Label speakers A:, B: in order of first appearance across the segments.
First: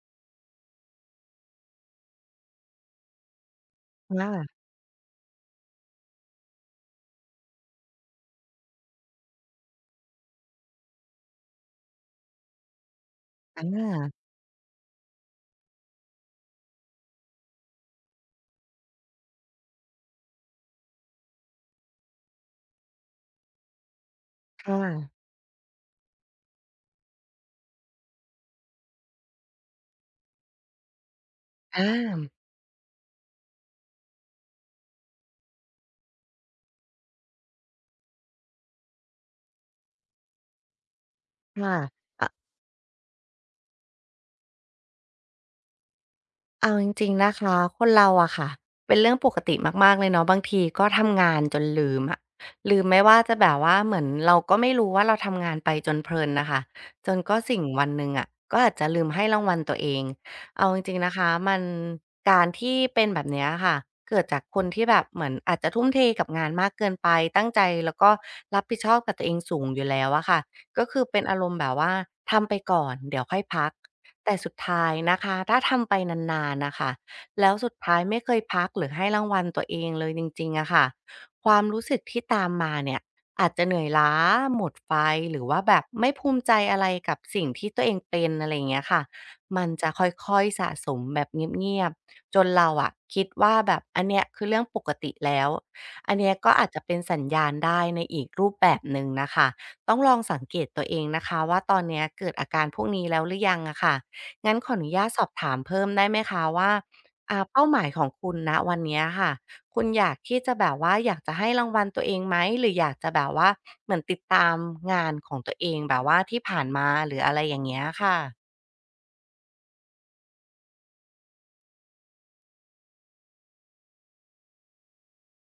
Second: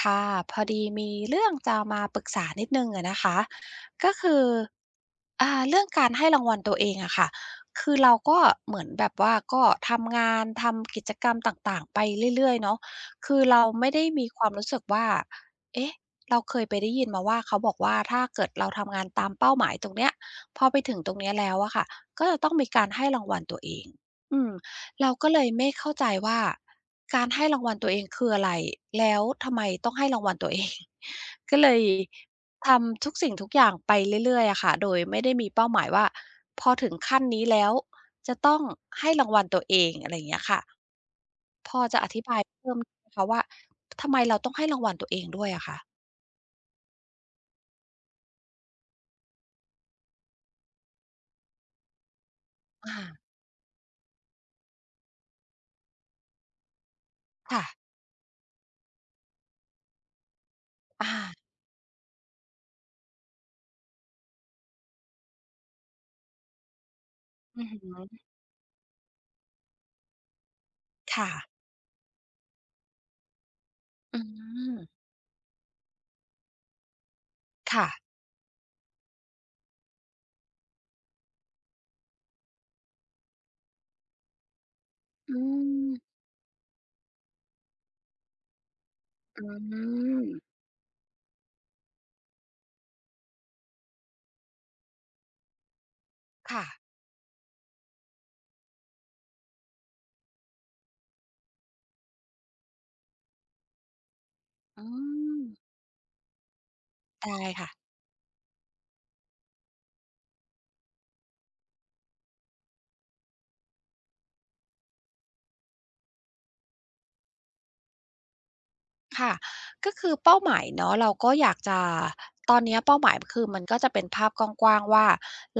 A: ค่ะพอดีมีเรื่องจะมาปรึกษานิดนึงอะนะคะก็คือ
B: ค่ะ
A: เรื่องการให้รางวัลตัวเองอะค่ะคือเราก็เหมือนแบบว่าก็ทำงานทำกิจกรรมต่างๆไปเรื่อยๆเนาะคือเราไม่ได้
B: อา
A: มีความรู้สึกว่าเอ๊ะเราเคยไปได้ยินมาว่าเขาบอกว่าถ้าเกิดเราทำงานตามเป้าหมายตรงเนี้ยพอไปถึงตรงเนี้ยแล้วอะค่ะก็จะต้องมีการให้รางวัลตัวเองอืม
B: ค่
A: เรา
B: ะ
A: ก็เลยไม่เข้าใจว่า การให้รางวัลตัวเองคืออะไรแล้วทำไมต้องให้รางวัลตัวเอง ก็เล
B: อ
A: ย
B: า
A: ทำทุกสิ่งทุกอย่างไปเรื่อยๆอะค่ะโดยไม่ได้มีเป้าหมายว่าพอถึงขั้นนี้แล้วจะต้องให้รางวัลตัวเองอะไรอย่างเงี้ยค่ะ
B: ค
A: พอจะอธิ
B: ่ะ
A: บายเพิ่มนะคะว่าทำไมเราต้องให้รางวัลตัวเองด้วยอะคะ
B: เอาจริงๆนะคะคนเราอะค่ะเป็นเรื่องปกติมากๆเลยเนาะบางทีก็ทำงานจนลืมอะลืมไม่ว่าจะ
A: อา
B: แบบว่าเหมือนเราก็ไม่รู้ว่าเราทำงานไปจนเพลินนะคะจนก็สิ่ง
A: ค่ะ
B: วันหนึ่งอะก็อาจจะลืมให้รางวัลตัวเองเอาจริงๆ
A: อา
B: นะคะมันการที่เป็นแบบเนี้ยค่ะเกิดจากคนที่แบบเหมือนอาจจะทุ่มเทกับงานมากเกินไปตั้งใจ
A: อือหื
B: แล้วก็
A: อ
B: รับผิดชอบกับตัวเองสูงอยู่แล้วอะค่ะก็คือเป็น
A: ค่ะ
B: อารมณ์แบบว่าทำไปก่อนเดี๋ยวค่อยพัก
A: อื
B: แต่สุด
A: ม
B: ท้ายนะคะถ้าทำไปนานๆนะคะแล้วสุด
A: ค่ะ
B: ท้ายไม่เคยพักหรือให้รางวัลตัวเองเลยจริงๆอะค่ะความรู้สึกที่ตามมาเนี่ยอาจจะเหนื่อยล้าหมดไฟห
A: อื
B: รือว่าแบบ
A: ม
B: ไม่ภูมิใจอะไรกับสิ่งที่ตัวเองเป็นอะไรอย่างเงี้ยค่ะ
A: อื
B: มันจะค่อย
A: ม
B: ๆสะสมแบบเงียบๆจนเราอะคิดว่าแบบอันเนี้ยคือเรื่องปกติแล้วอันเนี้ยก็
A: ค่ะ
B: อาจจะเป็นสัญญาณได้ในอีกรูปแบบหนึ่งนะคะต้องลองสังเกตตัวเองนะคะว่าตอนเนี้ยเกิดอาการพวกนี้แล้วหรือยังอะค่ะ งั้นขออ
A: อื
B: นุญาตสอบ
A: ม
B: ถามเพิ่มได้ไหมคะว่า
A: ได้
B: เป้า
A: ค่ะ
B: หมายของคุณณวันเนี้ยค่ะคุณอยากที่จะแบบว่าอยากจะให้รางวัลตัวเองไหมหรืออยากจะแบบว่าเหมือนติดตามงานของตัวเองแบบว่าที่ผ่านมาหรืออะไรอย่างเงี้ยค่ะ
A: ค่ะก็คือเป้าหมายเนาะเราก็อยากจะตอนเนี้ยเป้าหมายคือมันก็จะเป็นภาพกว้างๆว่า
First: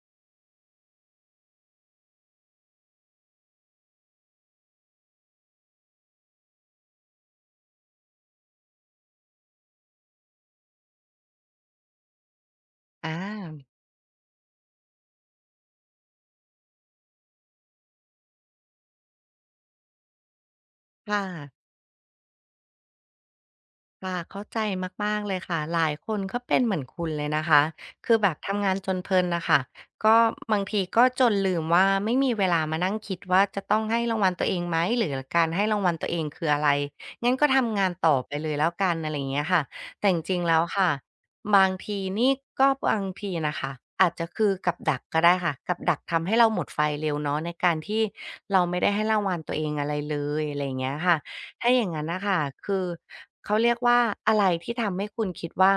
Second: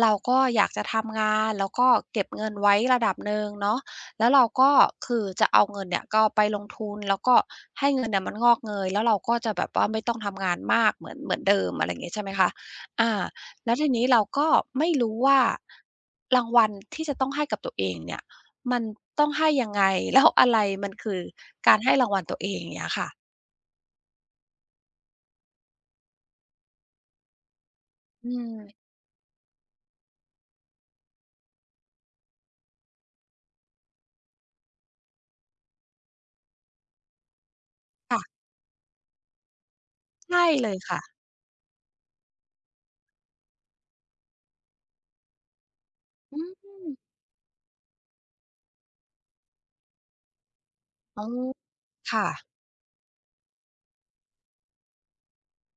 A: เราก็อยากจะทำงานแล้วก็เก็บเงินไว้ระดับหนึ่งเนาะแล้วเราก็คือจะเอาเงินเนี่ยก็ไปลงทุนแล้วก็ให้เงินเนี่ยมันงอกเงยแล้วเราก็จะแบบว่าไม่ต้องทำงานมากเหมือนเดิมอะไรอย่างงี้ใช่ไหมคะ
B: อ
A: อา
B: า
A: แล้วทีนี้เราก็ไม่รู้ว่ารางวัลที่จะต้องให้กับตัวเองเนี่ยมันต้องให้ยังไงแล้วอะไรมันคื
B: ค่ะ
A: อการให้รางวัลตัวเองอย่างเงี้ยค่ะ
B: ค่ะเข้าใจมากๆเลยค่ะหลายคนก็เป็นเหมือนคุณเลยนะคะคือแบ
A: อื
B: บ
A: ม
B: ทำงานจนเพลินนะคะก็บางทีก็จนลืมว่าไม่มีเวลามานั่งคิดว่าจะต้องให้รางวัลตัวเองไหมหรือการให้รางวัลตัวเองคืออะไรงั้นก็ทำงานต่อไปเลยแล้วกันอะไรอย่างเงี้ยค่ะแต่จริ
A: ใช่
B: งๆแล้ว
A: เลย
B: ค่ะ
A: ค่ะ
B: บางทีนี่ก็บางทีนะคะอาจจะคือกับดักก็ได้ค่ะกับดักทำให้
A: อื
B: เรา
A: ม
B: หมดไฟเร็วเนาะในการที่เราไม่ได้ให้รางวัลตัวเองอะไรเลยอะไรอย่างเงี้ยค่ะ
A: อ๋อ
B: ถ้าอย่างนั้นนะ
A: ค่ะ
B: ค่ะคือเขาเรียกว่าอะไรที่ทำให้คุณคิดว่า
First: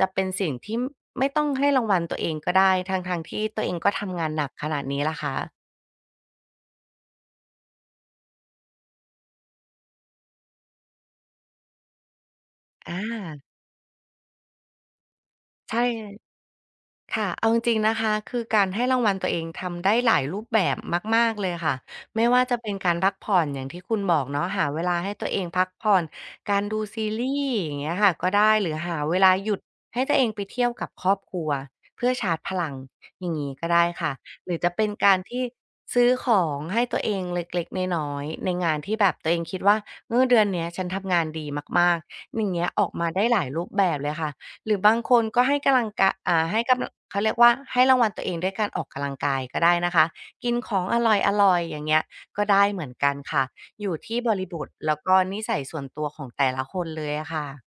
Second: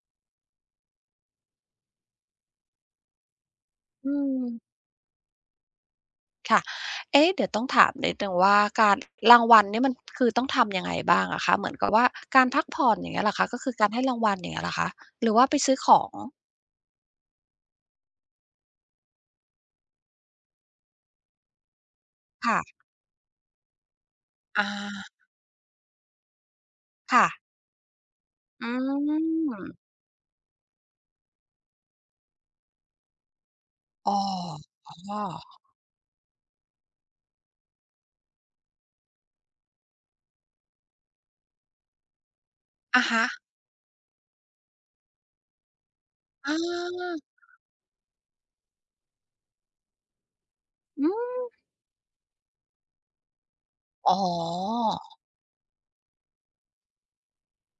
B: จะเป็นสิ่งที่ไม่ต้องให้รางวัลตัวเองก็ได้ทั้งๆที่ตัวเองก็
A: อื
B: ทำงานห
A: ม
B: นักขนาดนี้ล่ะคะ
A: ค่ะ เอ๊ะเดี๋ยวต้องถามนิดหนึ่งว่าการรางวัลเนี่ยมันคือต้องทำยังไงบ้างอะคะเหมือนกับว่าการพักผ่อ
B: อา
A: นอย่างเงี้ยเหรอคะก็คือการให้รางวัลอย่างเงี้ยเหรอคะหรือว่าไปซื้อ
B: ใช่
A: ของ
B: ค่ะเอาจริงๆนะคะคือการให้รางวัลตัวเองทำได้หลายรูปแบบมากๆเลยค่ะไม่ว่าจะเป็น
A: ค่ะ
B: การพักผ่อนอย่างที่คุณบอกเนาะหา
A: อา
B: เวลาให้ตัวเองพักผ่อนการดูซี
A: ค่ะ
B: รีส์อย่างเงี้ยค่ะก็ได้ห
A: อื
B: รือหาเวลาหยุด
A: ม
B: ให้ตัวเองไปเที่ยวกับครอบครัวเพื่อชาร์จพลังอย่างงี้ก็ได้ค่ะ
A: อ๋อ
B: หรือจะเป็น
A: อ๋
B: กา
A: อ
B: รที่ซื้อของให้ตัวเองเล็กๆน้อยๆในงานที่แบบตัวเองคิดว่าเออเดือนเนี้ยฉันทำงานดีมากๆอย่างเงี้ยออก
A: อะ
B: มาได้
A: ฮะ
B: หลายรูปแบบเลยค่ะ หรือบางคนก็ให้กำลังกะ
A: อา
B: ให้กำลังเขาเรียกว่าให้รางวัลตัวเองด้วยการออกกำลังกายก็ได้นะคะ กินของอ
A: อื
B: ร
A: ม
B: ่อยๆอย่างเงี้ยก็ได้เหมือนกันค่ะ อยู่
A: อ๋
B: ที่
A: อ
B: บริบทแล้วก็นิสัยส่วนตัวของแต่ละคนเลยอะค่ะ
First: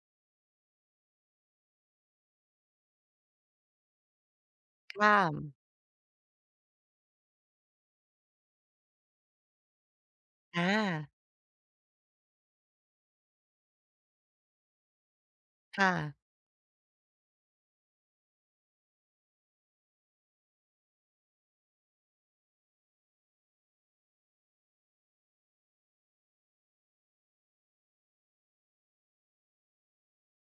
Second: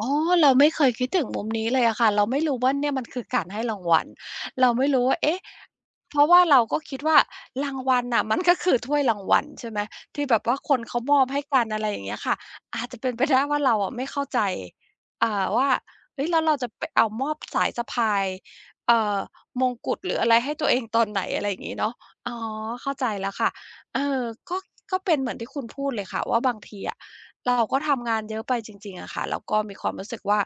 A: อ๋อเราไม่เคยคิดถึงมุมนี้เลยอะค่ะเราไม่รู้ว่าเนี่ยมันคือการให้รางวัลเราไม่รู้
B: ค่ะ
A: ว่าเอ๊ะเพราะว่าเราก็คิดว่ารางวัลน่ะมันก็คือถ้วยรางวัลใช่ไหมที่แบบว่า
B: อา
A: คนเขามอบให้กันอะไรอย่างเงี้ยค่ะ อาจจะเป็นไปได้ว่าเราอะไม่เข้าใจว่า
B: ค่ะ
A: เฮ้ยแล้วเราจะไปเอามอบสายสะพายเอ่อมงกุฎหรืออะไรให้ตัวเองตอนไหนอะไรอย่างงี้เนาะอ๋อเข้าใจแล้วค่ะเออก็ก็เป็นเหมือนที่คุณพูดเลยค่ะว่าบางทีอะ เราก็ทำงานเยอะไปจริงๆอะค่ะ แล้วก็มีความรู้สึกว่า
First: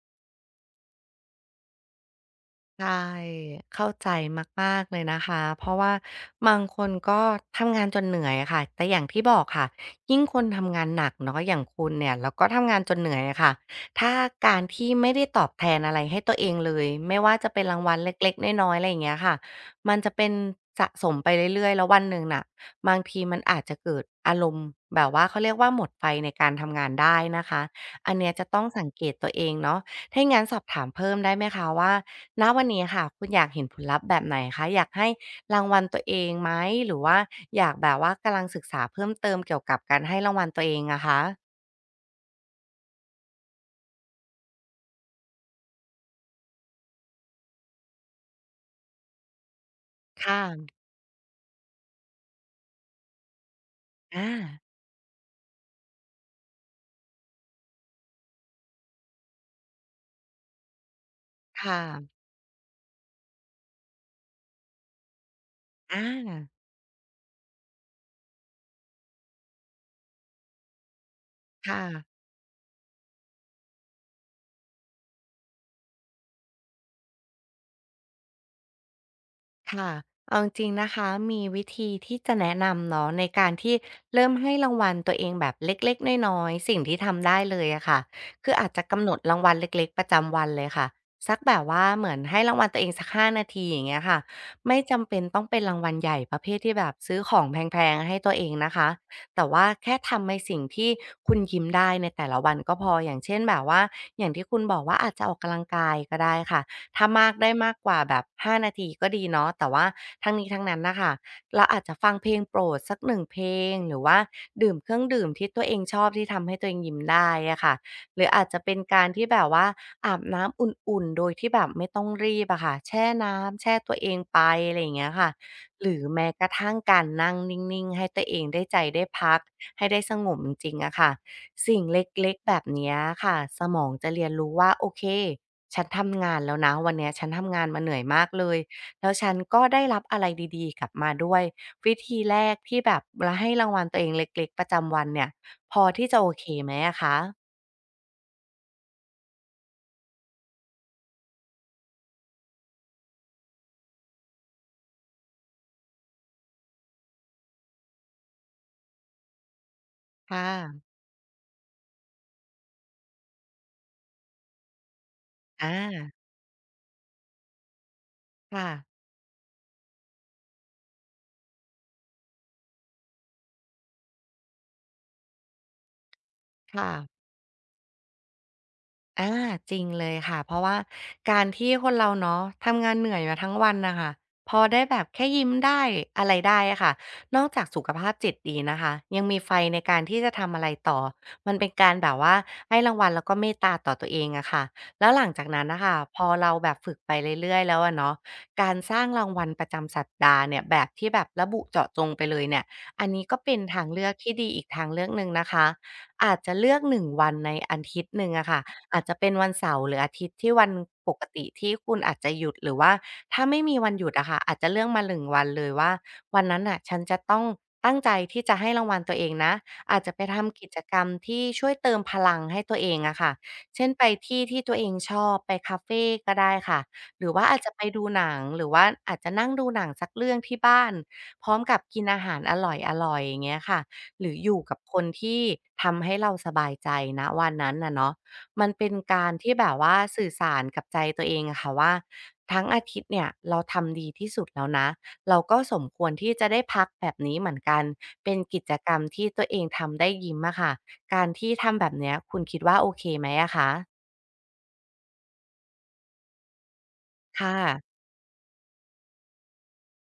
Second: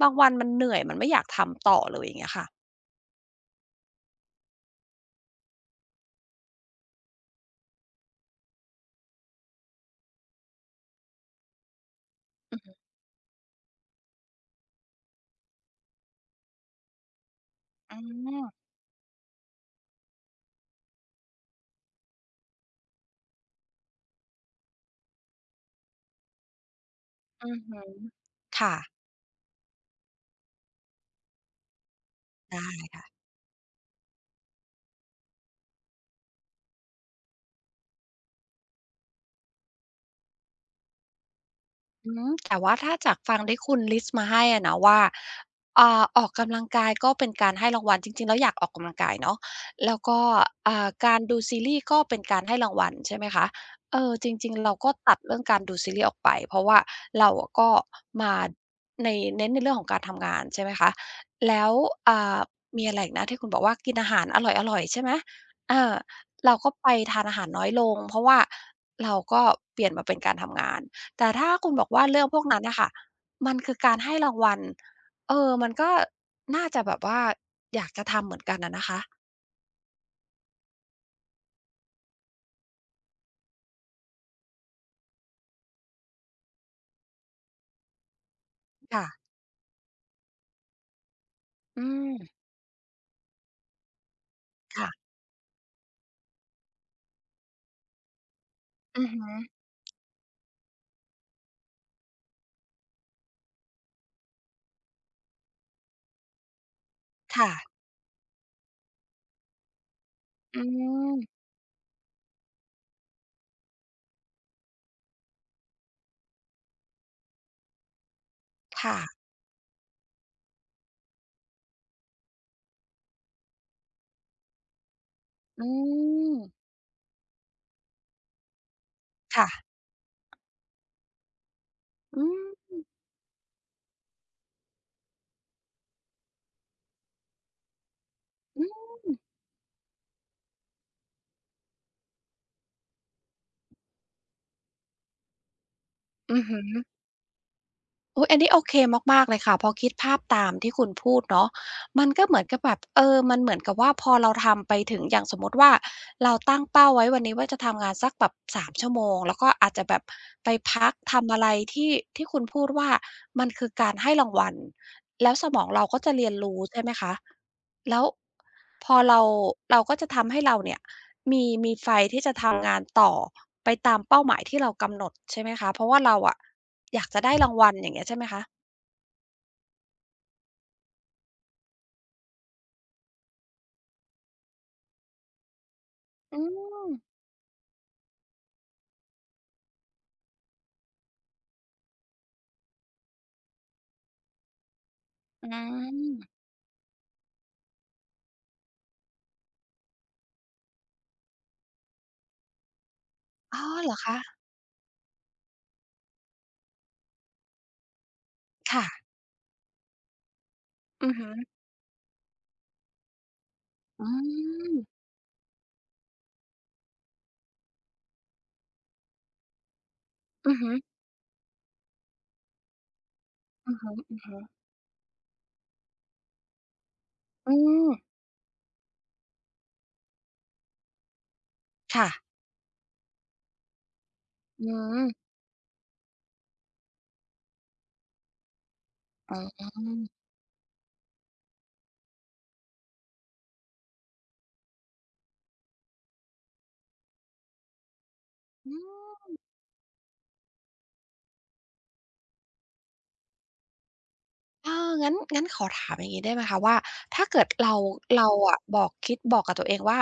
A: บางวันมันเหนื่อย มันไม่อยากทำต่อเลยอย่างเงี้ยค่ะ
B: ใช่เข้าใจมากๆเลยนะคะเพราะว่าบางคนก็ทำงานจนเหนื่อยอะค่ะแต่อย่างที่บอกค่ะยิ่งคนทำงานหนักเนาะอย่างคุณเนี่ยแล้วก็
A: อือ
B: ทำ
A: ฮึ
B: งานจนเหนื่อยอะค่ะถ้าการที่ไม่ได้ตอบแทนอะไรให้ตัวเองเลยไม่ว่าจะเป็นรางวั
A: อื
B: ลเ
A: ม
B: ล็กๆน้อยๆอะไรอย่างเงี้ยค่ะมันจะเป็นสะสมไปเรื่อยๆแล้ววันหนึ่งน่ะบางทีมันอาจจะเกิดอารมณ์แบบว่าเขาเรียกว่าหมดไฟในการทำงานได้นะ
A: อือ
B: คะ
A: ฮึ
B: อันเนี้ยจะต้อง
A: ค่ะ
B: สังเกตตัวเองเนาะถ้าอย่างงั้นสอบถามเพิ่มได้ไหมคะว่า ณวันนี้
A: ได้
B: ค่ะคุณอยากเห็นผลลัพธ์แบบไหนคะอยากให้รางวัลตัวเองไหมหรือว่าอยากแบบว่ากำลังศึกษาเพิ่มเติมเกี่ยวกับการให้รางวัลตัวเองอะคะ
A: อืมแต่ว่าถ้าจากฟังที่คุณลิสต์มาให้อะนะว่าออกกำลังกายก็เป็นการให้รางวัลจริงๆแล้วอยากออกกำลังกายเนาะแล้วก็
B: ค่ะ
A: การดูซีรีส์ก็เป็นการให้รางวัลใช่ไหมคะเออ
B: อา
A: จริงๆเราก็ตัดเรื่องการดูซีรีส์ออกไปเพราะว่าเราอะก็มาในเน้นในเรื่องของการทำงานใช่ไหมคะแล้ว
B: ค่ะ
A: อ่ามีอะไรอีกนะที่คุณบอกว่ากินอาหารอร่อยๆใช่ไหมเออ
B: อา
A: เราก็ไปทานอาหารน้อยลงเพราะว่าเราก็เปลี่ยนมาเป็นการทำงาน แต่ถ้าคุณ
B: ค่ะ
A: บอกว่าเรื่องพวกนั้นน่ะค่ะมันคือการให้รางวัล เออ มันก็น่าจะแบบว่าอยากจะทำเหมือนกันอะนะคะ
B: ค่ะเอาจริงๆนะคะมีวิธีที่จะแนะนำเนาะในการที่เริ่มให้รางวัลตัวเองแบบเล็กๆน้อยๆสิ่งที่ทำได้เลยอะค่ะคืออาจจะกำ
A: ค่ะ
B: หนดรางวัลเล็กๆประจำวันเลยค่ะสักแบบ
A: อื
B: ว่าเห
A: ม
B: มือนให้รางวัลตัวเองสักห้านาทีอย่างเงี้ยค่ะไม่
A: ค่ะ
B: จำเป็นต้องเป็นรางวัลใหญ่ประเภทที่แบบซื้อของแพงๆให้ตัวเองนะคะ
A: อือฮึ
B: แต่ว่าแค่ทำในสิ่งที่คุณยิ้มได้ในแต่ละวันก็พออย่างเช่นแบบว่าอย่างที่คุณบอกว่าอาจจะออกกำลังกายก็ได้ค่ะ ถ้ามากได้
A: ค่ะ
B: มากกว่าแบบ5นาทีก็ดีเนาะแต่ว่าทั้งนี้
A: อื
B: ทั้งนั้นน่ะค่ะ
A: ม
B: เราอาจจะฟังเพลงโปรดสัก1เพลงหรือว่าดื่มเครื่องดื่มที่ตัวเองชอบที่ทำให้ตัวเองยิ้มได้อะค่ะหรืออาจจะเป็น
A: ค่ะ
B: การที่แบบว่าอาบน้ำอุ่นๆโดยที่แบบไม่ต้องรีบอะค่ะแช่น้ำแช่ตัวเองไปอะไรอย่างเงี้ยค่ะ
A: อื
B: หรือแม้
A: ม
B: กระทั่งการนั่งนิ่งๆให้ตัวเองได้ใจได้พัก
A: ค่ะ
B: ให้ได้สงบจริงๆอะค่ะสิ่งเ
A: อื
B: ล็กๆแบบ
A: ม
B: เนี้ยค่ะสมองจะเรียนรู้ว่าโอเค ฉันทำงานแล้วนะวันเนี้ยฉันทำงานมาเหนื่อยมากเลย
A: อือ
B: แล้วฉันก็ได้รับอะไรดีๆกลับมาด้วยวิธีแรกที่แบบเราให้รางวัลตัวเองเล็กๆประจำวันเนี่ยพอที่จะโอ
A: อือ
B: เค
A: ฮึ
B: ไหมอะคะ
A: อุ๊ยอันนี้โอเคมากๆเลยค่ะพอคิดภาพตามที่คุณพูดเนาะมันก็เหมือนกับแบบเออมันเหมือนกับว่าพอเราทำไปถึงอย่างสมมุติว่าเราตั้งเป้าไว้วันนี้ว่าจะทำงานสักแบบ3ชั่วโมงแล้วก็อาจจะแบบ
B: ค่ะ
A: ไปพักทำอะไรที่ที่คุณพูดว่ามันคือการให้รางวัลแล้วสมอ
B: อ
A: งเราก็จะ
B: า
A: เรียนรู้ใช่ไหมคะแล้ว
B: ค่ะ
A: พอเราก็จะทำให้เราเนี่ย มีไฟที่จะทำงานต่อไปตามเป้าหมายที่เรากำหนดใช่ไหมคะเพราะว่าเราอะ
B: ค่ะ
A: อยากจะได้รางวัลอย่างเงี้ยใช่ไหมคะ
B: อาจริงเลยค่ะเพราะว่าการที่คนเราเนาะทำงานเหนื่อยมาทั้งวันน่ะค่ะพอได้แบบแค่ยิ้มได้อะไร
A: อื
B: ได้อะ
A: ม
B: ค่ะนอกจากสุขภาพจิตดีนะคะยังมีไฟในการที่จะทำอะไรต่อมันเป็นการแบบว่าให้รางวัลแล้วก็เมตตาต่อตัวเองอะค่ะแล้วหลังจา
A: อื
B: กนั้นน่ะค่ะ
A: ม
B: พอเราแบบฝึกไปเรื่อยๆแล้วอะเนาะการสร้างรางวัลประจำสัปดาห์เนี่ยแบบที่แบบระบุเจาะจงไปเลยเนี่ยอันนี้ก็เป็น
A: อ๋อ
B: ทาง
A: เหรอ
B: เลือก
A: คะ
B: ที่ดีอีกทางเลือกหนึ่งนะคะอาจจะเลือกหนึ่งวันในอาทิตย์หนึ่งอะค่ะ
A: ค่ะ
B: อาจจะเป็นวันเสาร์หรืออาทิตย์ที่วัน
A: อื
B: ป
A: อ
B: ก
A: ฮึ
B: ติที่คุณอาจจะหยุดหรือว่าถ้าไม่มีวันห
A: อื
B: ยุดอะค่ะอาจจะ
A: ม
B: เลือกมาหนึงวันเลยว่าวันนั้นน่ะฉันจะต้องตั้งใจที่จะให้รางวัลตัวเองนะอาจจะไป
A: อือ
B: ทำกิ
A: ฮึ
B: จก
A: ๆ
B: รรมที่ช่วยเติมพลังให้ตัวเองอะค่ะเช่นไปที่ที่
A: ๆ
B: ตัวเองชอบไปคาเฟก็ได้ค่ะหรือว่า
A: อื
B: อาจจะไป
A: ม
B: ดูหนังหรือว่าอาจจะนั่งดูหนังสักเรื่องที่บ้านพร้อมกับกิน
A: ค่ะ
B: อาหารอร่อยๆอย่างเงี้ยค่ะหรืออยู่
A: อื
B: กับคน
A: ม
B: ที่ทำให้เราสบายใจณวันนั้นน่ะเนาะ มันเป็นการ
A: อ๋
B: ที่แบบว่า
A: อ
B: สื่อสารกับใจตัวเองอะค่ะว่าทั้งอาทิตย์เนี่ยเราทำดีที่สุดแล้วนะเราก็สมควรที่จะได้พักแบบนี้เหมือนกันเป็นกิจกรรมที่ตัวเองทำได้ยิ้มอะค่ะการที่ทำแบบเนี้ยคุณคิดว่าโอเคไหมอะคะ
A: เอองั้นงั้นขอถามอย่างงี้ได้ไหมคะว่าถ้าเกิด
B: ค่ะ
A: เราอะบอกบอกกับตัวเองว่า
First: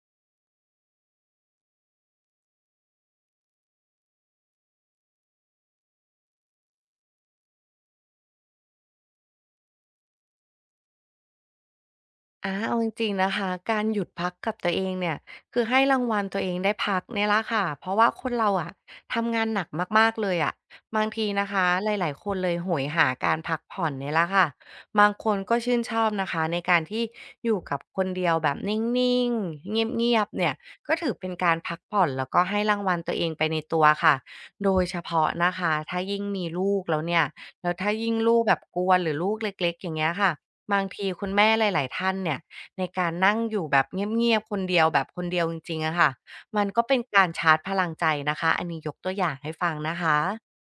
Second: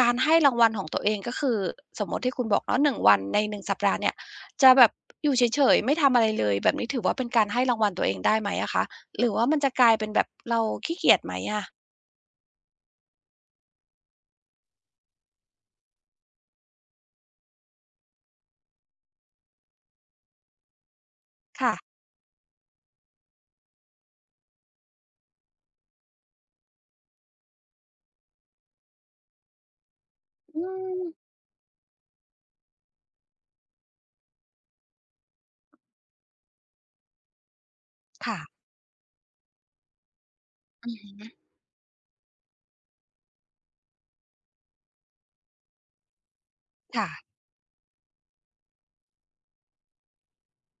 A: การให้รางวัลของตัวเองก็คือ สมมุติที่คุณบอกเนาะ1วันใน1สัปดาห์เนี่ย จะแบบอยู่เฉยๆ ไม่ทำอะไรเลยแบบนี้ถือว่าเป็นการให้รางวัลตัวเองได้ไหมอะคะหรือว่ามันจะกลายเป็นแบบเราขี้เกียจไหมอะ
B: อาเอาจริงๆนะคะการหยุดพักกับตัวเองเนี่ยคือให้รางวัลตัวเองได้พักเนี่ยละค่ะเพราะว่าคนเราอะทำงานหนักมากๆเลยอะบางทีนะคะ
A: ค่ะ
B: หลายๆคนเลยโหยหาการพักผ่อนเนี่ยหละค่ะบางคนก็ชื่นชอบนะคะในการที่อยู่กับคนเดียวแบบนิ่งๆเงียบๆเนี่ย
A: อื
B: ก็
A: ม
B: ถือเป็นการพักผ่อนแล้วก็ให้รางวัลตัวเองไปในตัวค่ะโดยเฉพาะนะคะถ้ายิ่งมีลูกแล้วเนี่ยแล้วถ้ายิ่งลู
A: ค่ะ
B: กแบบกวนหรือลูกเล็กๆอย่างเงี้ยค่ะ บาง
A: อือ
B: ที
A: ฮึ
B: คุณแม่หลายๆท่านเนี่ยในการนั่งอยู่แบบเงียบๆคนเดียวแบบคนเดียวจริงๆอะค่ะมันก็เป็น
A: ค่ะ
B: การชาร์จพลังใจนะคะอันนี้ยกตัวอย่างให้ฟังนะคะ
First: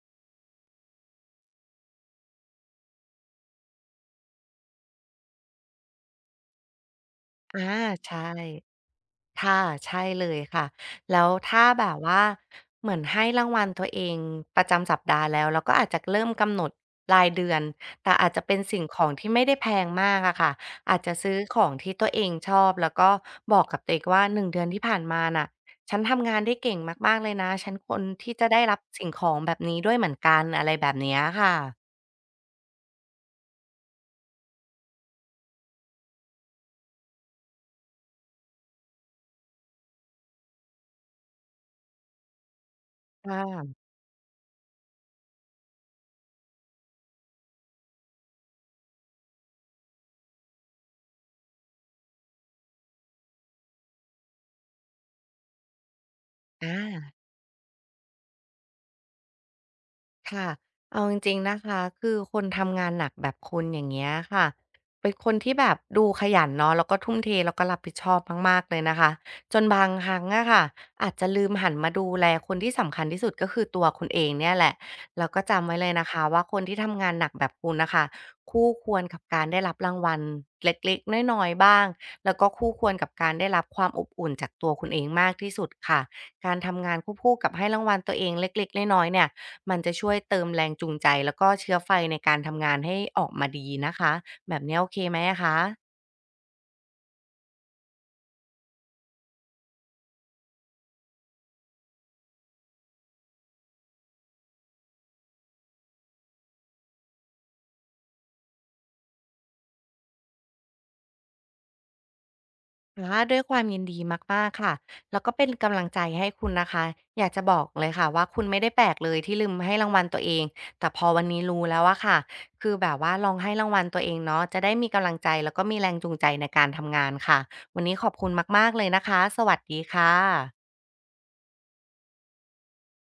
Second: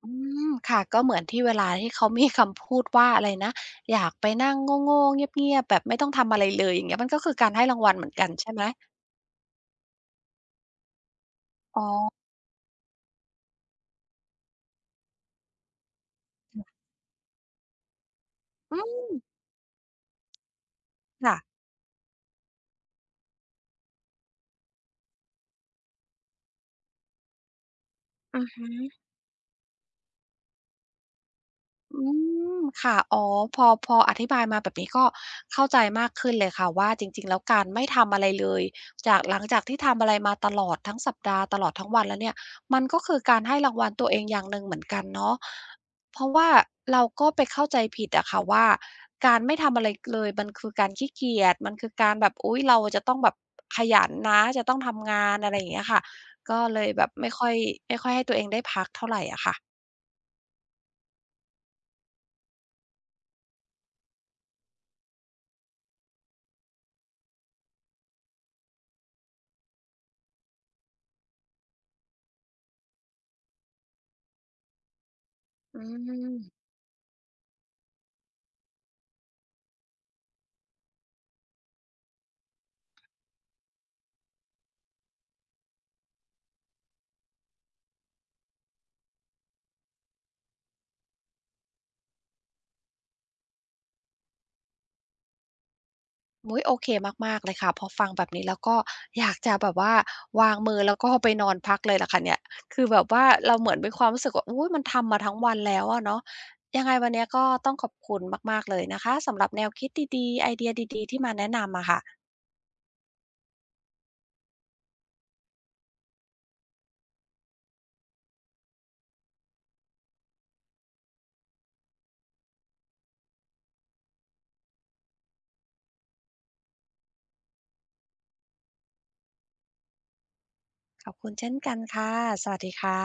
A: อืมค่ะก็เหมือนที่เวลาที่เขามีคำพูดว่าอะไรนะอยากไปนั่งโง่ๆเงียบๆแบบไม่ต้องทำอะไรเลยอย่างเงี้ยมันก็คือการ
B: อา
A: ให้รางวัลเหมือน
B: ใช่
A: กันใช่ไหม
B: ค่ะใช่เลยค่ะแล้วถ้า
A: อ๋อ
B: แบบว่าเหมือนให้รางวัลตัวเองประจำสัปดาห์แล้วเราก็อาจจะเริ่มกำหนดรายเดือนแต่อาจจะเป็น
A: อื
B: สิ่งของ
A: ม
B: ที่ไม่ได้แพงมากอะค่ะอาจจะซื้อ
A: ค่ะ
B: ของที่ตัวเองชอบแล้วก็บอกกับตัวเองว่า "1 เดือนที่ผ่านมาน่ะฉันทำงานได้เก่งมากๆเลยนะฉันควรที่
A: อื
B: จะ
A: อ
B: ได้
A: ฮึ
B: รับสิ่งของแบบนี้ด้วยเหมือนกันอะไรแบบเนี้ยค่ะ
A: อืมค่ะอ๋อพออธิบายมาแบบนี้ก็เข้าใจมากขึ้นเลยค่ะว่าจริงๆแล้วการไม่ทำอะไรเลยจากหลังจากที่ทำอะไรมาตลอดทั้งสัปดาห์ตลอดทั้งวันแล้วเนี่ยมันก็คือ
B: ค
A: การให้ราง
B: ่ะ
A: วัลตัวเองอย่างหนึ่งเหมือนกันเนาะเพราะว่าเราก็ไปเข้าใจผิดอะค่ะว่าการไม่ทำอะไรเลยมันคือการขี้เกียจมันคือการแบบอุ๊ยเราจะต้องแบบขยันนะจะต้องทำงานอะไรอย่างเงี้ยค่ะก็
B: อา
A: เลยแบบไม่ค่อยให้ตัวเองได้พักเท่าไรอะค่ะ
B: ค่ะเอาจริงๆนะคะคือคนทำงานหนักแบบคุณอย่างเงี้ยค่ะเป็นคนที่แบบดูขยันเนาะแล้วก็ทุ่มเทแล้วก็รับผิดชอบมากๆเลยนะคะ จนบางครั้งอะค่ะอาจจะลืมหันมาดูแลคนที่สำคัญที่สุดก็คือตัวคุณเองเนี่ยแหละ แล้วก็จำไว้
A: อื
B: เลยนะคะว่าค
A: ม
B: นที่ทำงานหนักแบบคุณน่ะค่ะคู่ควรกับการได้รับรางวัลเล็กๆน้อยๆบ้าง แล้วก็คู่ควรกับการได้รับความอบอุ่นจากตัวคุณเองมากที่สุดค่ะการทำงานคู่ๆกับให้รางวัลตัวเองเล็กๆน้อยๆเนี่ย มันจะช่วยเติมแรงจูงใจแล้วก็เชื้อไฟในการทำงานให้ออกมาดีนะคะแบบนี้โอเคไหมอะคะ
A: อุ๊ยโอเคมากๆเลยค่ะพอฟังแบบนี้แล้วก็อยากจะแบบว่าวางมือแล้วก็ไปนอนพักเลยล่ะค่ะเนี่ยคือแบบว่าเราเหมือนมีความรู้สึกว่าอุ๊ยมันทำมาทั้งวันแล้วอะเนาะยังไงวันเนี้ยก็ต้องขอบคุณมากๆเลยนะคะสำหรับแนวคิดดีๆไอเดียดีๆที่มาแนะนำอะค่ะ
B: อะด้วยความยินดีมากๆค่ะแล้วก็เป็นกำลังใจให้คุณนะคะอยากจะบอกเลยค่ะว่าคุณไม่ได้แปลกเลยที่ลืมให้รางวัลตัวเองแต่พอวันนี้รู้แล้วอะค่ะคือแบบว่าลองให้รางวัลตัวเองเนาะจะได้มีกำลังใจแล้วก็มีแรงจูงใจในการทำงานค่ะวันนี้ขอบคุณมากๆเลยนะคะสวัสดีค่ะ
A: ขอบคุณเช่นกันค่ะสวัสดีค่ะ